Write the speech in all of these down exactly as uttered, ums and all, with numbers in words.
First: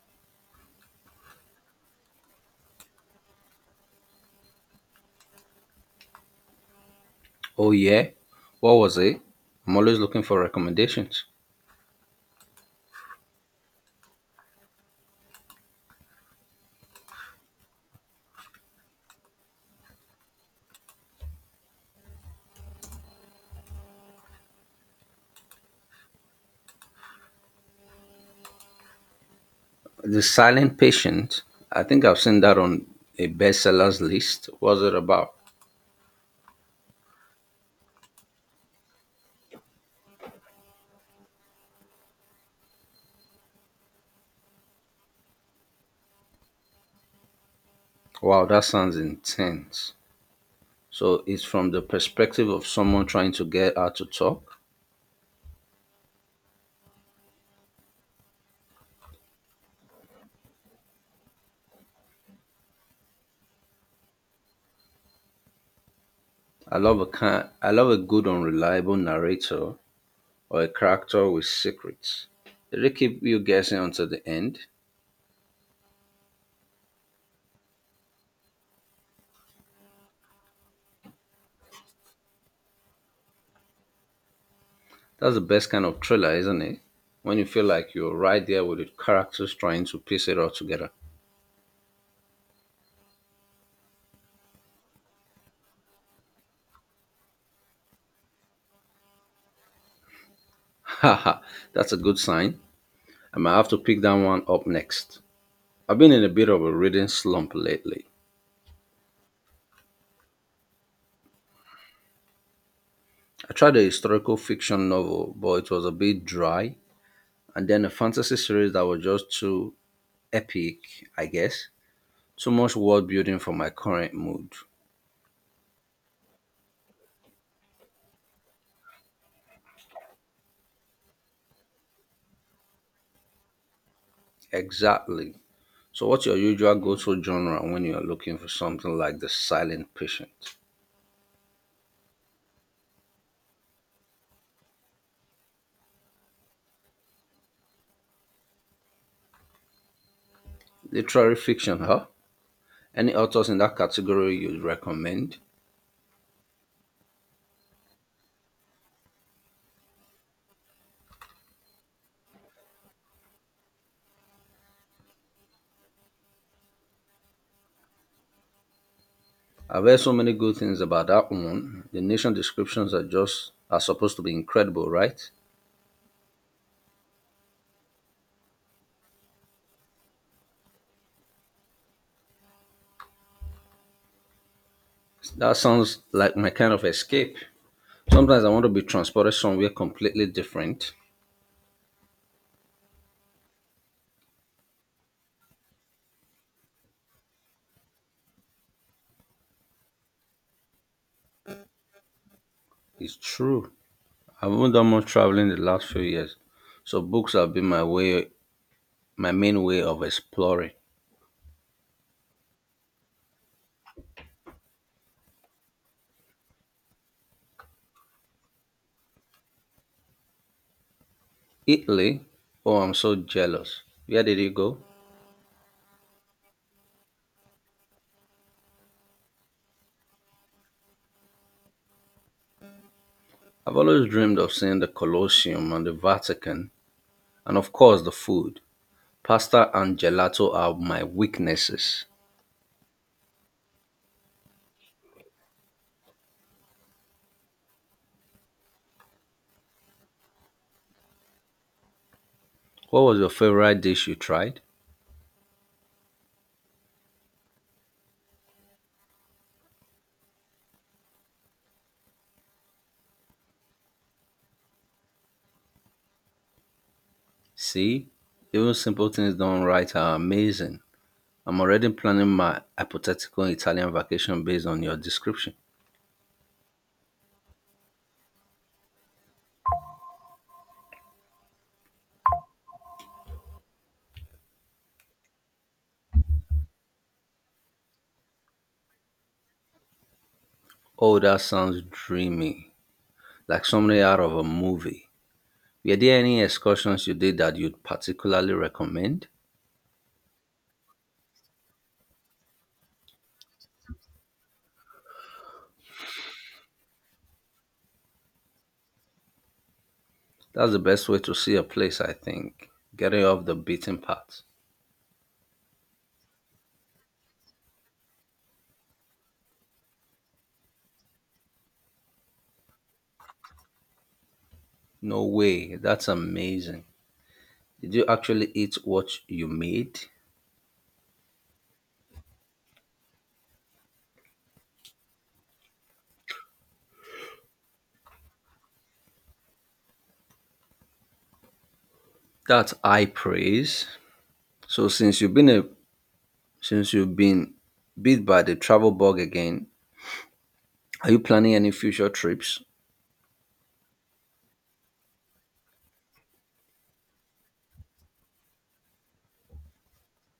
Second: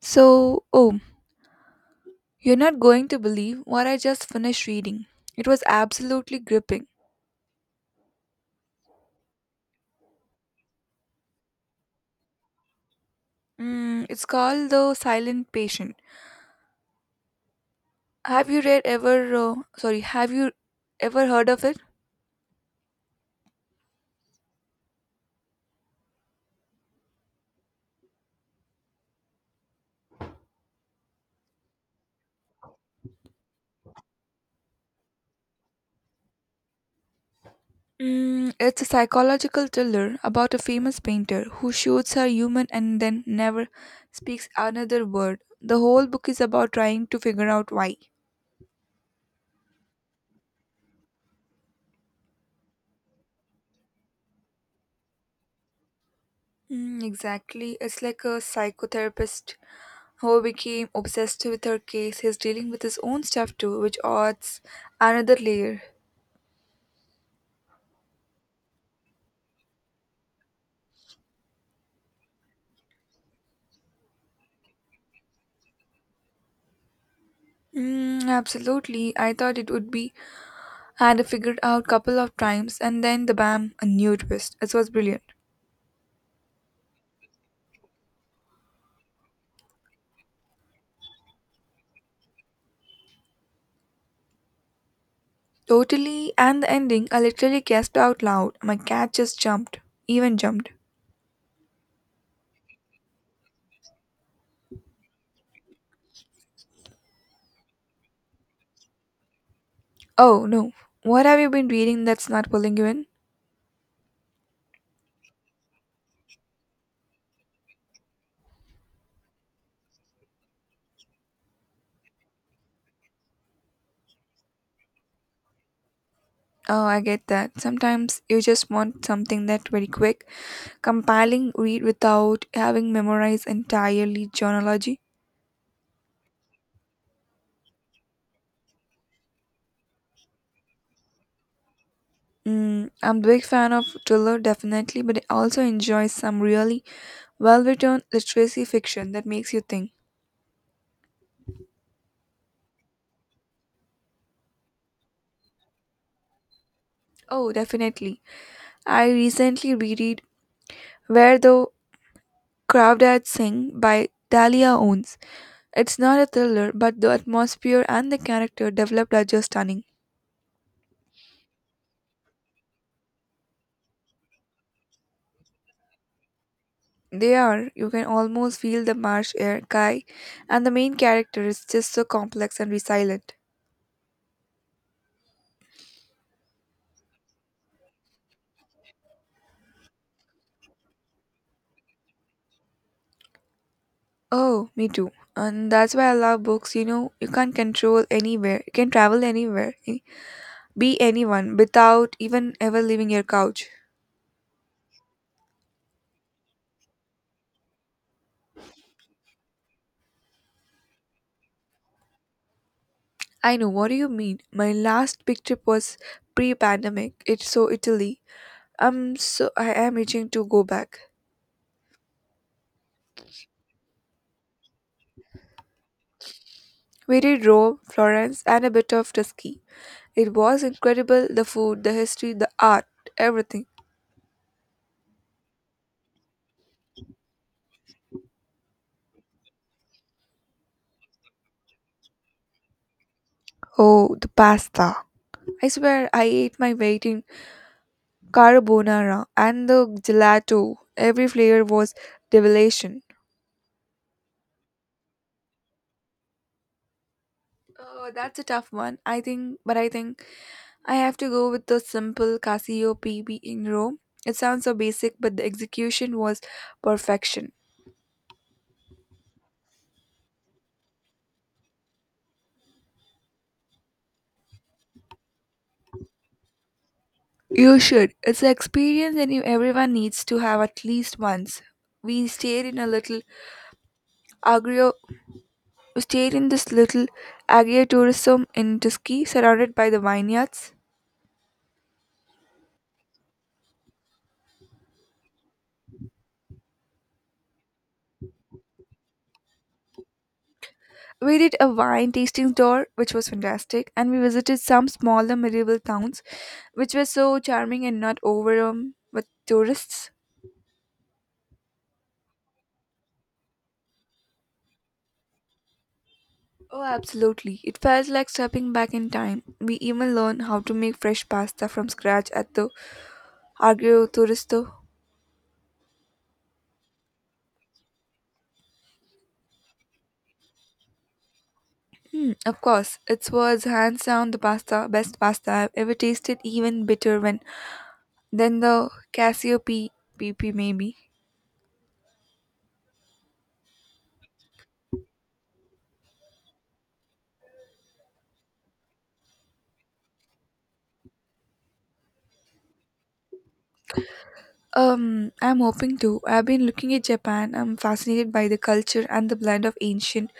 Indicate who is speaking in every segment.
Speaker 1: So, oh, you're not going to believe what I just finished reading. It was absolutely gripping.
Speaker 2: Oh yeah, what was it? I'm always looking for recommendations.
Speaker 1: Mm, it's called The Silent Patient. Have you read ever, uh, sorry, have you ever heard of it?
Speaker 2: The Silent Patient. I think I've seen that on a bestsellers list. What's it about?
Speaker 1: Mm, it's a psychological thriller about a famous painter who shoots her human and then never speaks another word. The whole book is about trying to figure out why.
Speaker 2: Wow, that sounds intense. So it's from the perspective of someone trying to get out to talk.
Speaker 1: Mm, exactly. It's like a psychotherapist who became obsessed with her case. He's dealing with his own stuff too, which adds another layer.
Speaker 2: I love a kind, I love a good unreliable narrator or a character with secrets. Did they keep you guessing until the end?
Speaker 1: Mm, absolutely. I thought it would be had I figured out couple of times and then the bam, a new twist. It was brilliant.
Speaker 2: That's the best kind of thriller, isn't it? When you feel like you're right there with the characters trying to piece it all together.
Speaker 1: Totally, and the ending I literally gasped out loud. My cat just jumped. Even jumped.
Speaker 2: Haha, that's a good sign. I might have to pick that one up next. I've been in a bit of a reading slump lately.
Speaker 1: Oh no. What have you been reading that's not pulling you in?
Speaker 2: I tried a historical fiction novel, but it was a bit dry, and then a fantasy series that was just too epic, I guess. Too much world building for my current mood.
Speaker 1: Oh, I get that. Sometimes you just want something that very quick, compelling read without having memorized entirely chronology.
Speaker 2: Exactly. So, what's your usual go to genre when you're looking for something like The Silent Patient?
Speaker 1: Mm, I'm a big fan of thriller, definitely, but I also enjoy some really well written literacy fiction that makes you think.
Speaker 2: Literary fiction, huh? Any authors in that category you'd recommend?
Speaker 1: Oh, definitely. I recently reread Where the Crawdads Sing by Dahlia Owens. It's not a thriller, but the atmosphere and the character developed are just
Speaker 2: I've
Speaker 1: stunning.
Speaker 2: heard so many good things about that one. The nation descriptions are just are supposed to be incredible, right?
Speaker 1: They are. You can almost feel the marsh air, Kai, and the main character is just so complex and resilient.
Speaker 2: That sounds like my kind of escape. Sometimes I want to be transported somewhere completely different.
Speaker 1: Oh, me too. And that's why I love books. You know, you can't control anywhere. You can travel anywhere, eh, be anyone without even ever leaving
Speaker 2: It's
Speaker 1: your couch.
Speaker 2: true. I haven't done much traveling the last few years, so books have been my way, my main way of exploring.
Speaker 1: I know. What do you mean? My last big trip was pre-pandemic. It's so Italy. I'm so I am itching to go back.
Speaker 2: Italy. Oh, I'm so jealous. Where did you go?
Speaker 1: We did Rome, Florence, and a bit of Tuscany. It was incredible. The food, the history, the art, everything.
Speaker 2: I've always dreamed of seeing the Colosseum and the Vatican, and of course the food. Pasta and gelato are my weaknesses.
Speaker 1: Oh, the pasta! I swear I ate my weight carbonara, and the gelato. Every flavor was revelation.
Speaker 2: What was your favorite dish you tried?
Speaker 1: Oh, that's a tough one, I think, but I think I have to go with the simple Casio P B in Rome. It sounds so basic, but the execution was perfection.
Speaker 2: See, even simple things done right are amazing. I'm already planning my hypothetical Italian vacation based on your description.
Speaker 1: You should. It's an experience that you- everyone needs to have at least once. We stayed in a little agrio, we stayed in this little agritourism in Tuscany, surrounded by the vineyards.
Speaker 2: Oh, that sounds dreamy, like something out of a movie. Were there any excursions you did that you'd particularly recommend?
Speaker 1: We did a wine tasting tour, which was fantastic, and we visited some smaller medieval towns, which were so charming and not overrun with tourists.
Speaker 2: That's the best way to see a place, I think. Getting off the beaten path.
Speaker 1: Oh, absolutely. It felt like stepping back in time. We even learned how to make fresh pasta from scratch at the Agrio Turisto.
Speaker 2: No way, that's amazing. Did you actually eat what you made?
Speaker 1: Of course, it was hands down the pasta, best pasta I've ever tasted, even bitter when than the Cassiope P P maybe.
Speaker 2: That's high praise. So, since you've been a Since you've been bit by the travel bug again, are you planning any future trips?
Speaker 1: Um, I'm hoping to. I've been looking at Japan. I'm fascinated by the culture and the blend of ancient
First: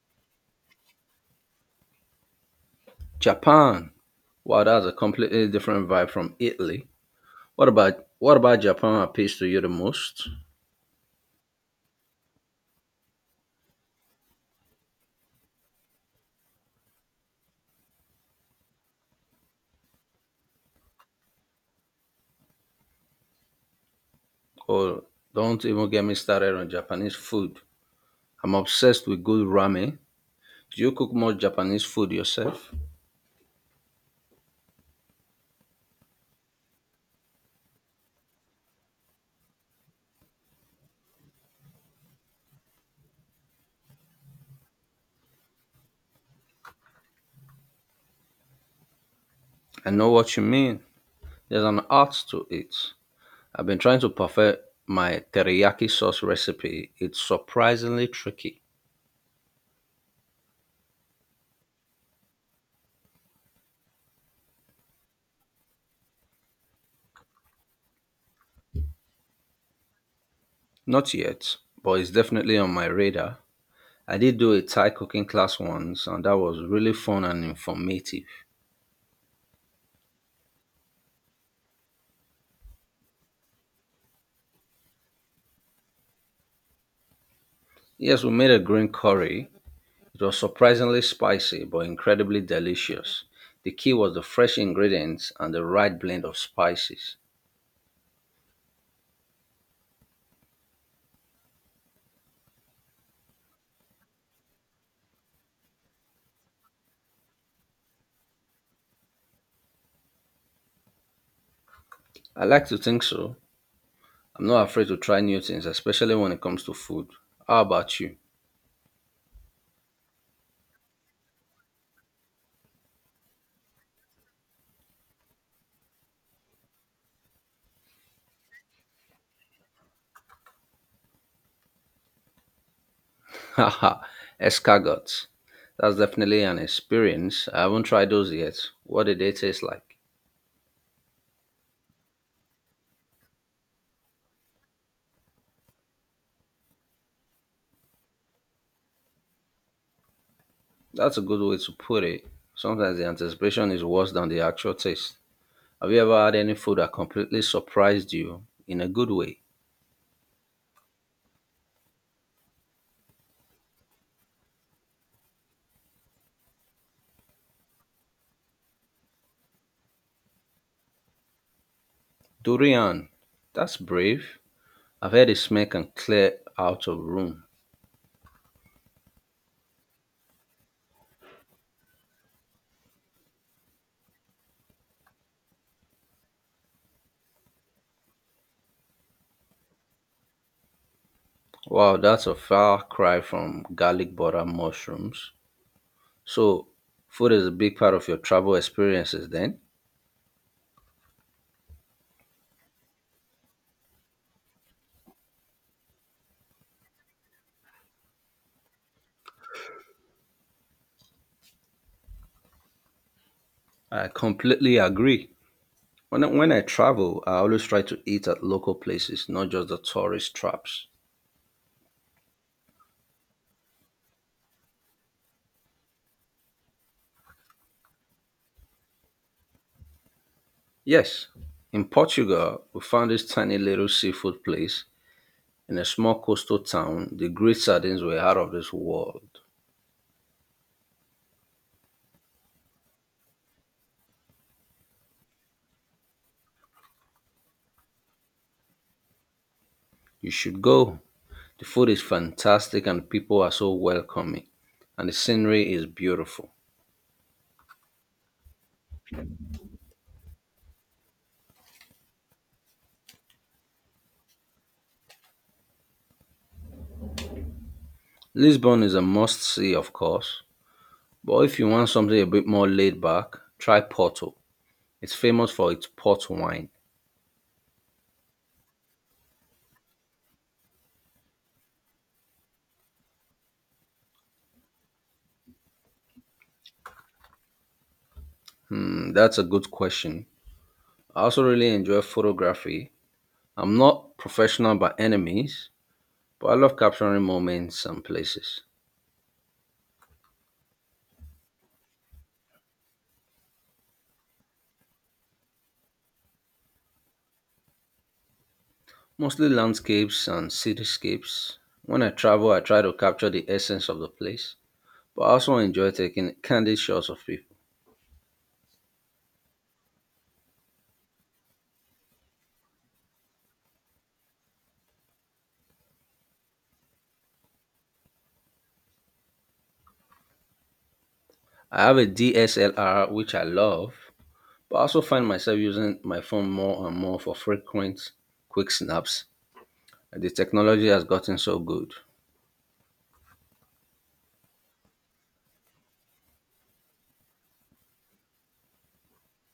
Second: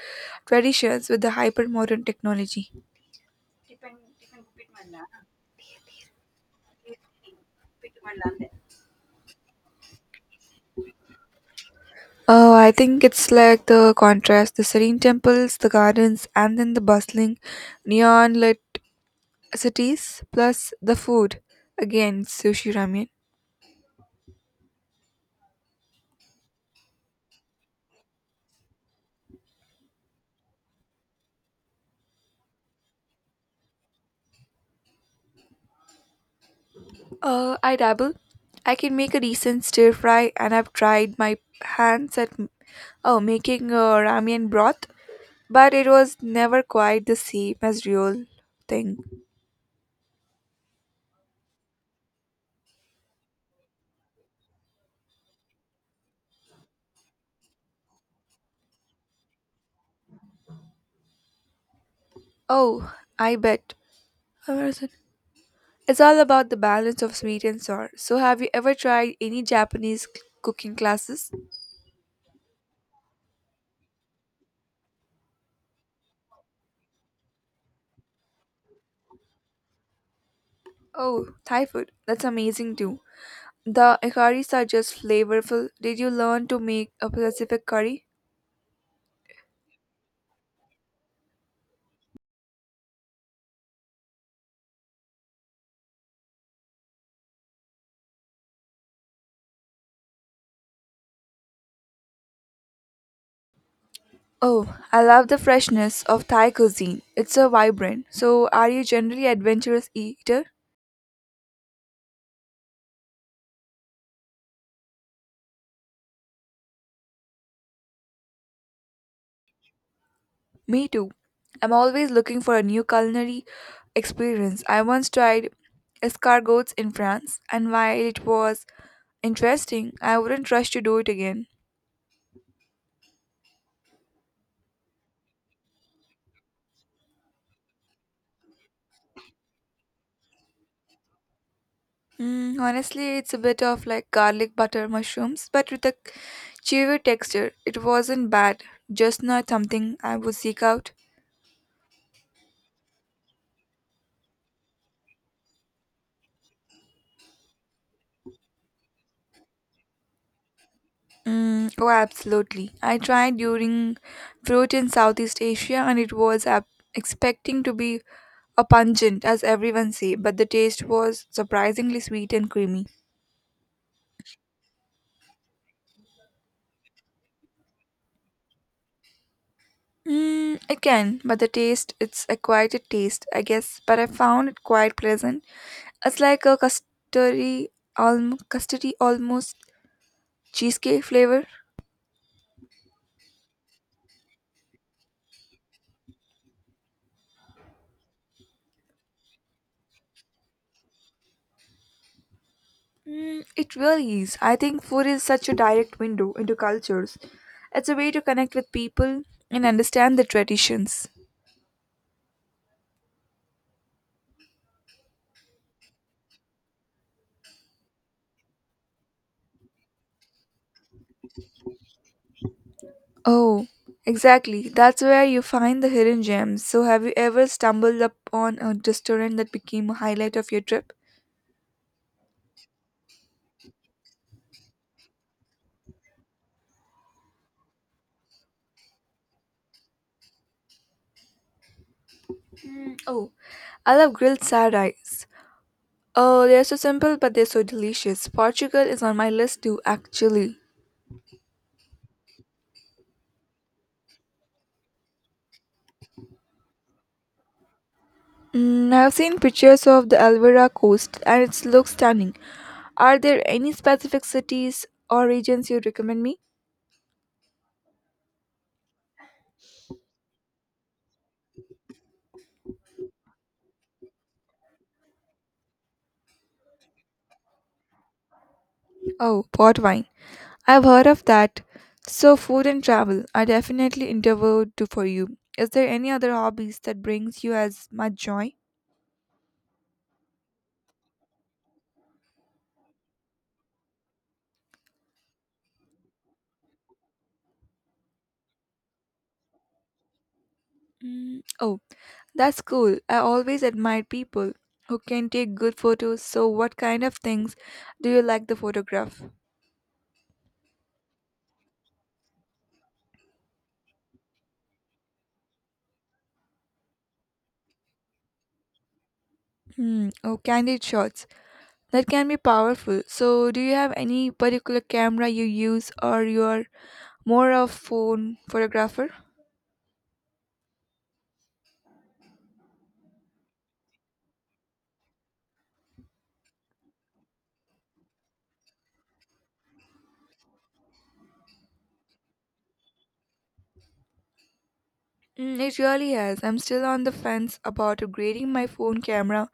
Speaker 1: traditions with the hypermodern technology.
Speaker 2: Japan. Wow, that's a completely different vibe from Italy. What about what about Japan appeals to you the most?
Speaker 1: Oh, I think it's like the contrast, the serene temples, the gardens, and then the bustling, neon lit cities, plus the food. Again, sushi ramen.
Speaker 2: Or don't even get me started on Japanese food. I'm obsessed with good ramen. Do you cook much Japanese food yourself?
Speaker 1: Uh, I dabble. I can make a decent stir fry, and I've tried my hands at oh making uh, ramen broth, but it was never quite the same as real thing.
Speaker 2: I know what you mean. There's an art to it. I've been trying to perfect my teriyaki sauce recipe. It's surprisingly tricky.
Speaker 1: Oh, I bet. Where is it? It's all about the balance of sweet and sour. So have you ever tried any Japanese c- cooking
Speaker 2: Not
Speaker 1: classes?
Speaker 2: yet, but it's definitely on my radar. I did do a Thai cooking class once, and that was really fun and informative.
Speaker 1: Oh, Thai food. That's amazing too. The curries are just flavorful. Did you learn to make a specific curry?
Speaker 2: Yes, we made a green curry. It was surprisingly spicy, but incredibly delicious. The key was the fresh ingredients and the right blend of spices.
Speaker 1: Oh, I love the freshness of Thai cuisine. It's so vibrant. So are you generally adventurous eater?
Speaker 2: I like to think so. I'm not afraid to try new things, especially when it comes to food. How about you?
Speaker 1: Me too. I'm always looking for a new culinary experience. I once tried escargots in France, and while it was interesting, I wouldn't rush to do it again.
Speaker 2: Haha, escargots. That's definitely an experience. I haven't tried those yet. What did they taste like?
Speaker 1: Mm, honestly, it's a bit of like garlic butter mushrooms, but with a chewy texture. It wasn't bad, just not something I would seek out.
Speaker 2: That's a good way to put it. Sometimes the anticipation is worse than the actual taste. Have you ever had any food that completely surprised you in a good way?
Speaker 1: Mm, oh, absolutely. I tried during fruit in Southeast Asia and it was ab- expecting to be a pungent, as everyone say, but the taste was surprisingly sweet and creamy.
Speaker 2: Durian. That's brave. I've heard it smell can clear out of room.
Speaker 1: Mm, it can, but the taste, it's a acquired taste, I guess, but I found it quite pleasant. It's like a custardy, alm- custardy almost cheesecake flavor.
Speaker 2: Wow, that's a far cry from garlic butter mushrooms. So, food is a big part of your travel experiences then?
Speaker 1: Mm, it really is. I think food is such a direct window into cultures. It's a way to connect with people and understand the traditions.
Speaker 2: I completely agree. When I, when I travel, I always try to eat at local places, not just the tourist traps.
Speaker 1: Oh, exactly. That's where you find the hidden gems. So, have you ever stumbled upon a restaurant that became a highlight of your trip?
Speaker 2: Yes, in Portugal, we found this tiny little seafood place in a small coastal town. The great sardines were out of this world.
Speaker 1: Oh, I love grilled side rice. Oh, they're so simple, but they're so delicious. Portugal is on my list too,
Speaker 2: You
Speaker 1: actually.
Speaker 2: should go. The food is fantastic and people are so welcoming, and the scenery is beautiful.
Speaker 1: Mm, I've seen pictures of the Alvera coast and it looks stunning. Are there any specific cities or regions you recommend me?
Speaker 2: Lisbon is a must see, of course, but if you want something a bit more laid back, try Porto. It's famous for its port wine.
Speaker 1: Oh, port wine. I've heard of that. So food and travel are definitely interviewed to for you. Is there any other hobbies that brings you as much joy?
Speaker 2: Hmm, that's a good question. I also really enjoy photography. I'm not professional by any means, but I love capturing moments and places,
Speaker 1: Mm, oh, that's cool. I always admire people who can take good photos. So what kind of things do you like to photograph?
Speaker 2: mostly landscapes and cityscapes. When I travel, I try to capture the essence of the place, but I also enjoy taking candid shots of people.
Speaker 1: Hmm, oh, candid shots. That can be powerful. So, do you have any particular camera you use, or you are more of phone photographer?
Speaker 2: I have a D S L R, which I love, but I also find myself using my phone more and more for frequent, quick snaps. The technology has gotten so good.
Speaker 1: Mm, it really has. I'm still on the fence about upgrading my phone camera.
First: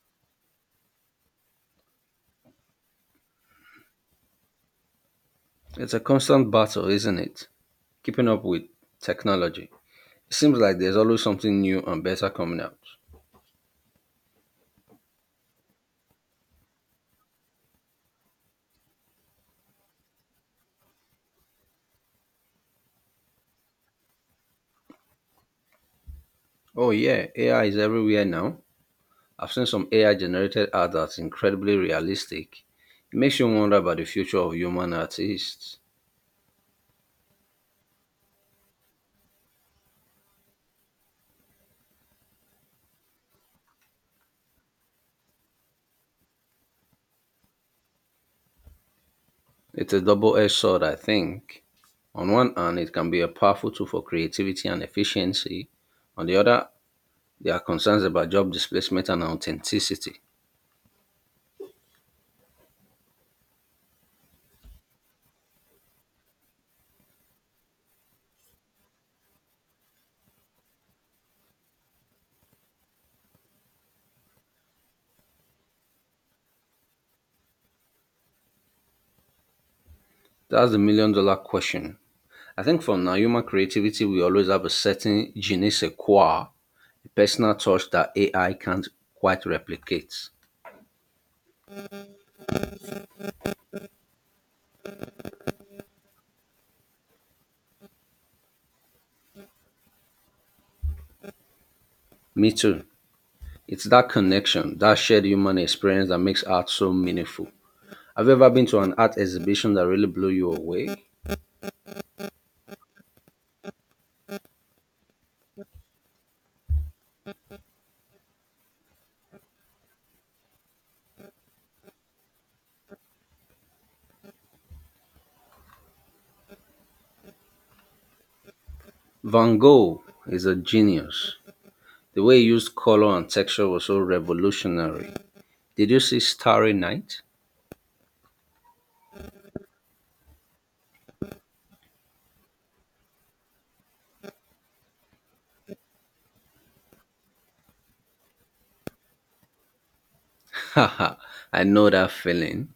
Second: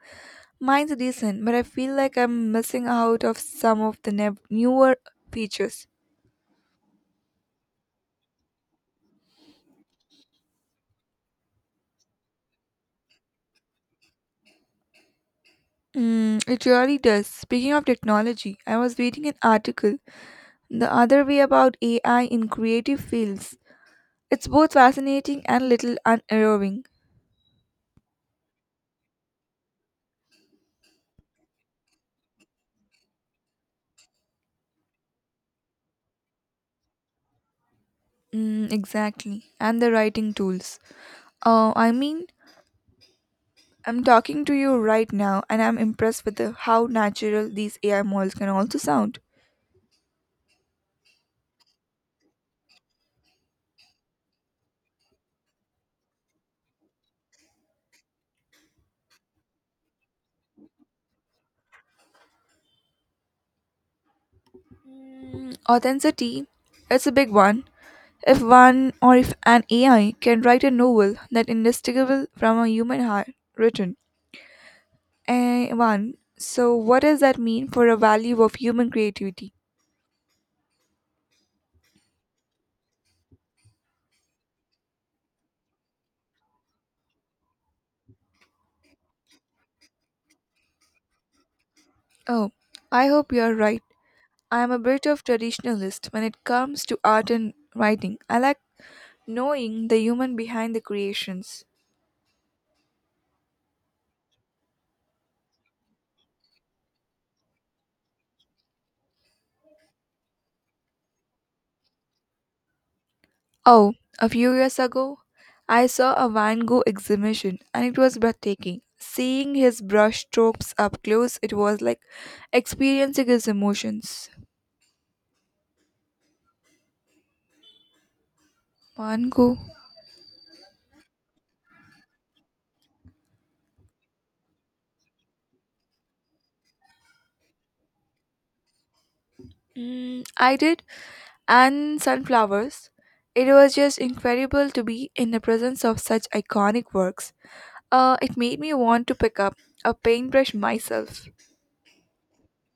Speaker 1: Mine's decent, but I feel like I'm missing out of some of the nev- newer features.
Speaker 2: It's a constant battle, isn't it? Keeping up with technology. It seems like there's always something new and better coming out.
Speaker 1: Mm, it really does. Speaking of technology, I was reading an article the other way about A I in creative fields. It's both fascinating and little unnerving.
Speaker 2: Oh, yeah, A I is everywhere now. I've seen some A I generated art that's incredibly realistic. It makes you wonder about the future of human artists.
Speaker 1: Mm, exactly. And the writing tools. Uh, I mean, I'm talking to you right now and I'm impressed with the, how natural these A I models can also sound.
Speaker 2: It's a double edged sword, I think. On one hand, it can be a powerful tool for creativity and efficiency. On the other, there are concerns about job displacement and authenticity.
Speaker 1: Mm, authenticity, it's a big one. If one or if an A I can write a novel that indistinguishable from a human heart written. Eh, one. So what does that mean for a value of human creativity?
Speaker 2: That's the million dollar question. I think for now, human creativity will always have a certain je ne sais quoi, a personal touch that A I can't quite replicate.
Speaker 1: Oh, I hope you're right. I am a bit of traditionalist when it comes to art and writing. I like knowing the human behind the creations.
Speaker 2: Me too. It's that connection, that shared human experience that makes art so meaningful. Have you ever been to an art exhibition that really blew you away?
Speaker 1: Oh, a few years ago, I saw a Van Gogh exhibition and it was breathtaking. Seeing his brush strokes up close, it was like experiencing his emotions. Van Gogh.
Speaker 2: Van Gogh is a genius. The way he used color and texture was so revolutionary. Did you see Starry Night?
Speaker 1: Mm, I did, and sunflowers. It was just incredible to be in the presence of such iconic works. Uh, it made me want to pick up a paintbrush
Speaker 2: Haha,
Speaker 1: myself.
Speaker 2: I know that feeling.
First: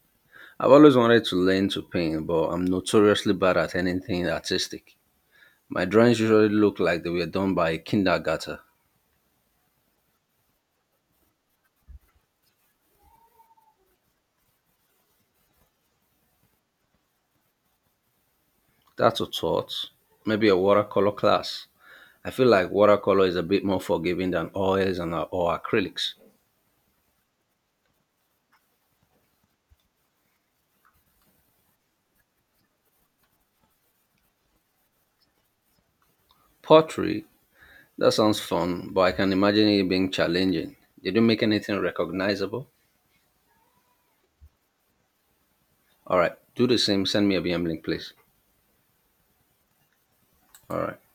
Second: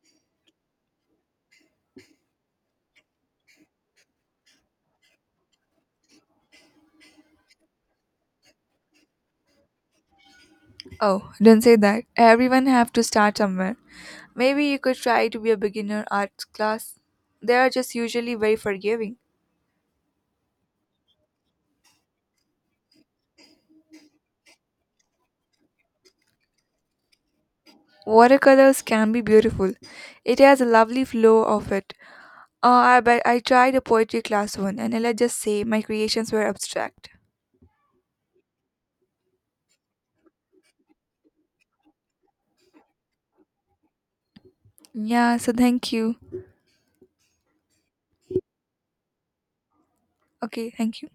Speaker 2: I've always wanted to learn to paint, but I'm notoriously bad at anything artistic. My drawings usually look like they were done by a kindergarten.
Speaker 1: Oh, don't say that. Everyone have to start somewhere. Maybe you could try to be a beginner art class. They are just usually very forgiving.
Speaker 2: That's a thought. Maybe a watercolor class. I feel like watercolor is a bit more forgiving than oils and uh, or acrylics.
Speaker 1: Watercolors can be beautiful. It has a lovely flow of it. Uh, I but I tried a poetry class one, and let's just say my creations were abstract.
Speaker 2: Pottery, that sounds fun, but I can imagine it being challenging. Did you make anything recognizable?
Speaker 1: Yeah, so thank you.
Speaker 2: All right, do the same. Send me a V M link, please.
Speaker 1: Okay,
Speaker 2: All right.
Speaker 1: thank you.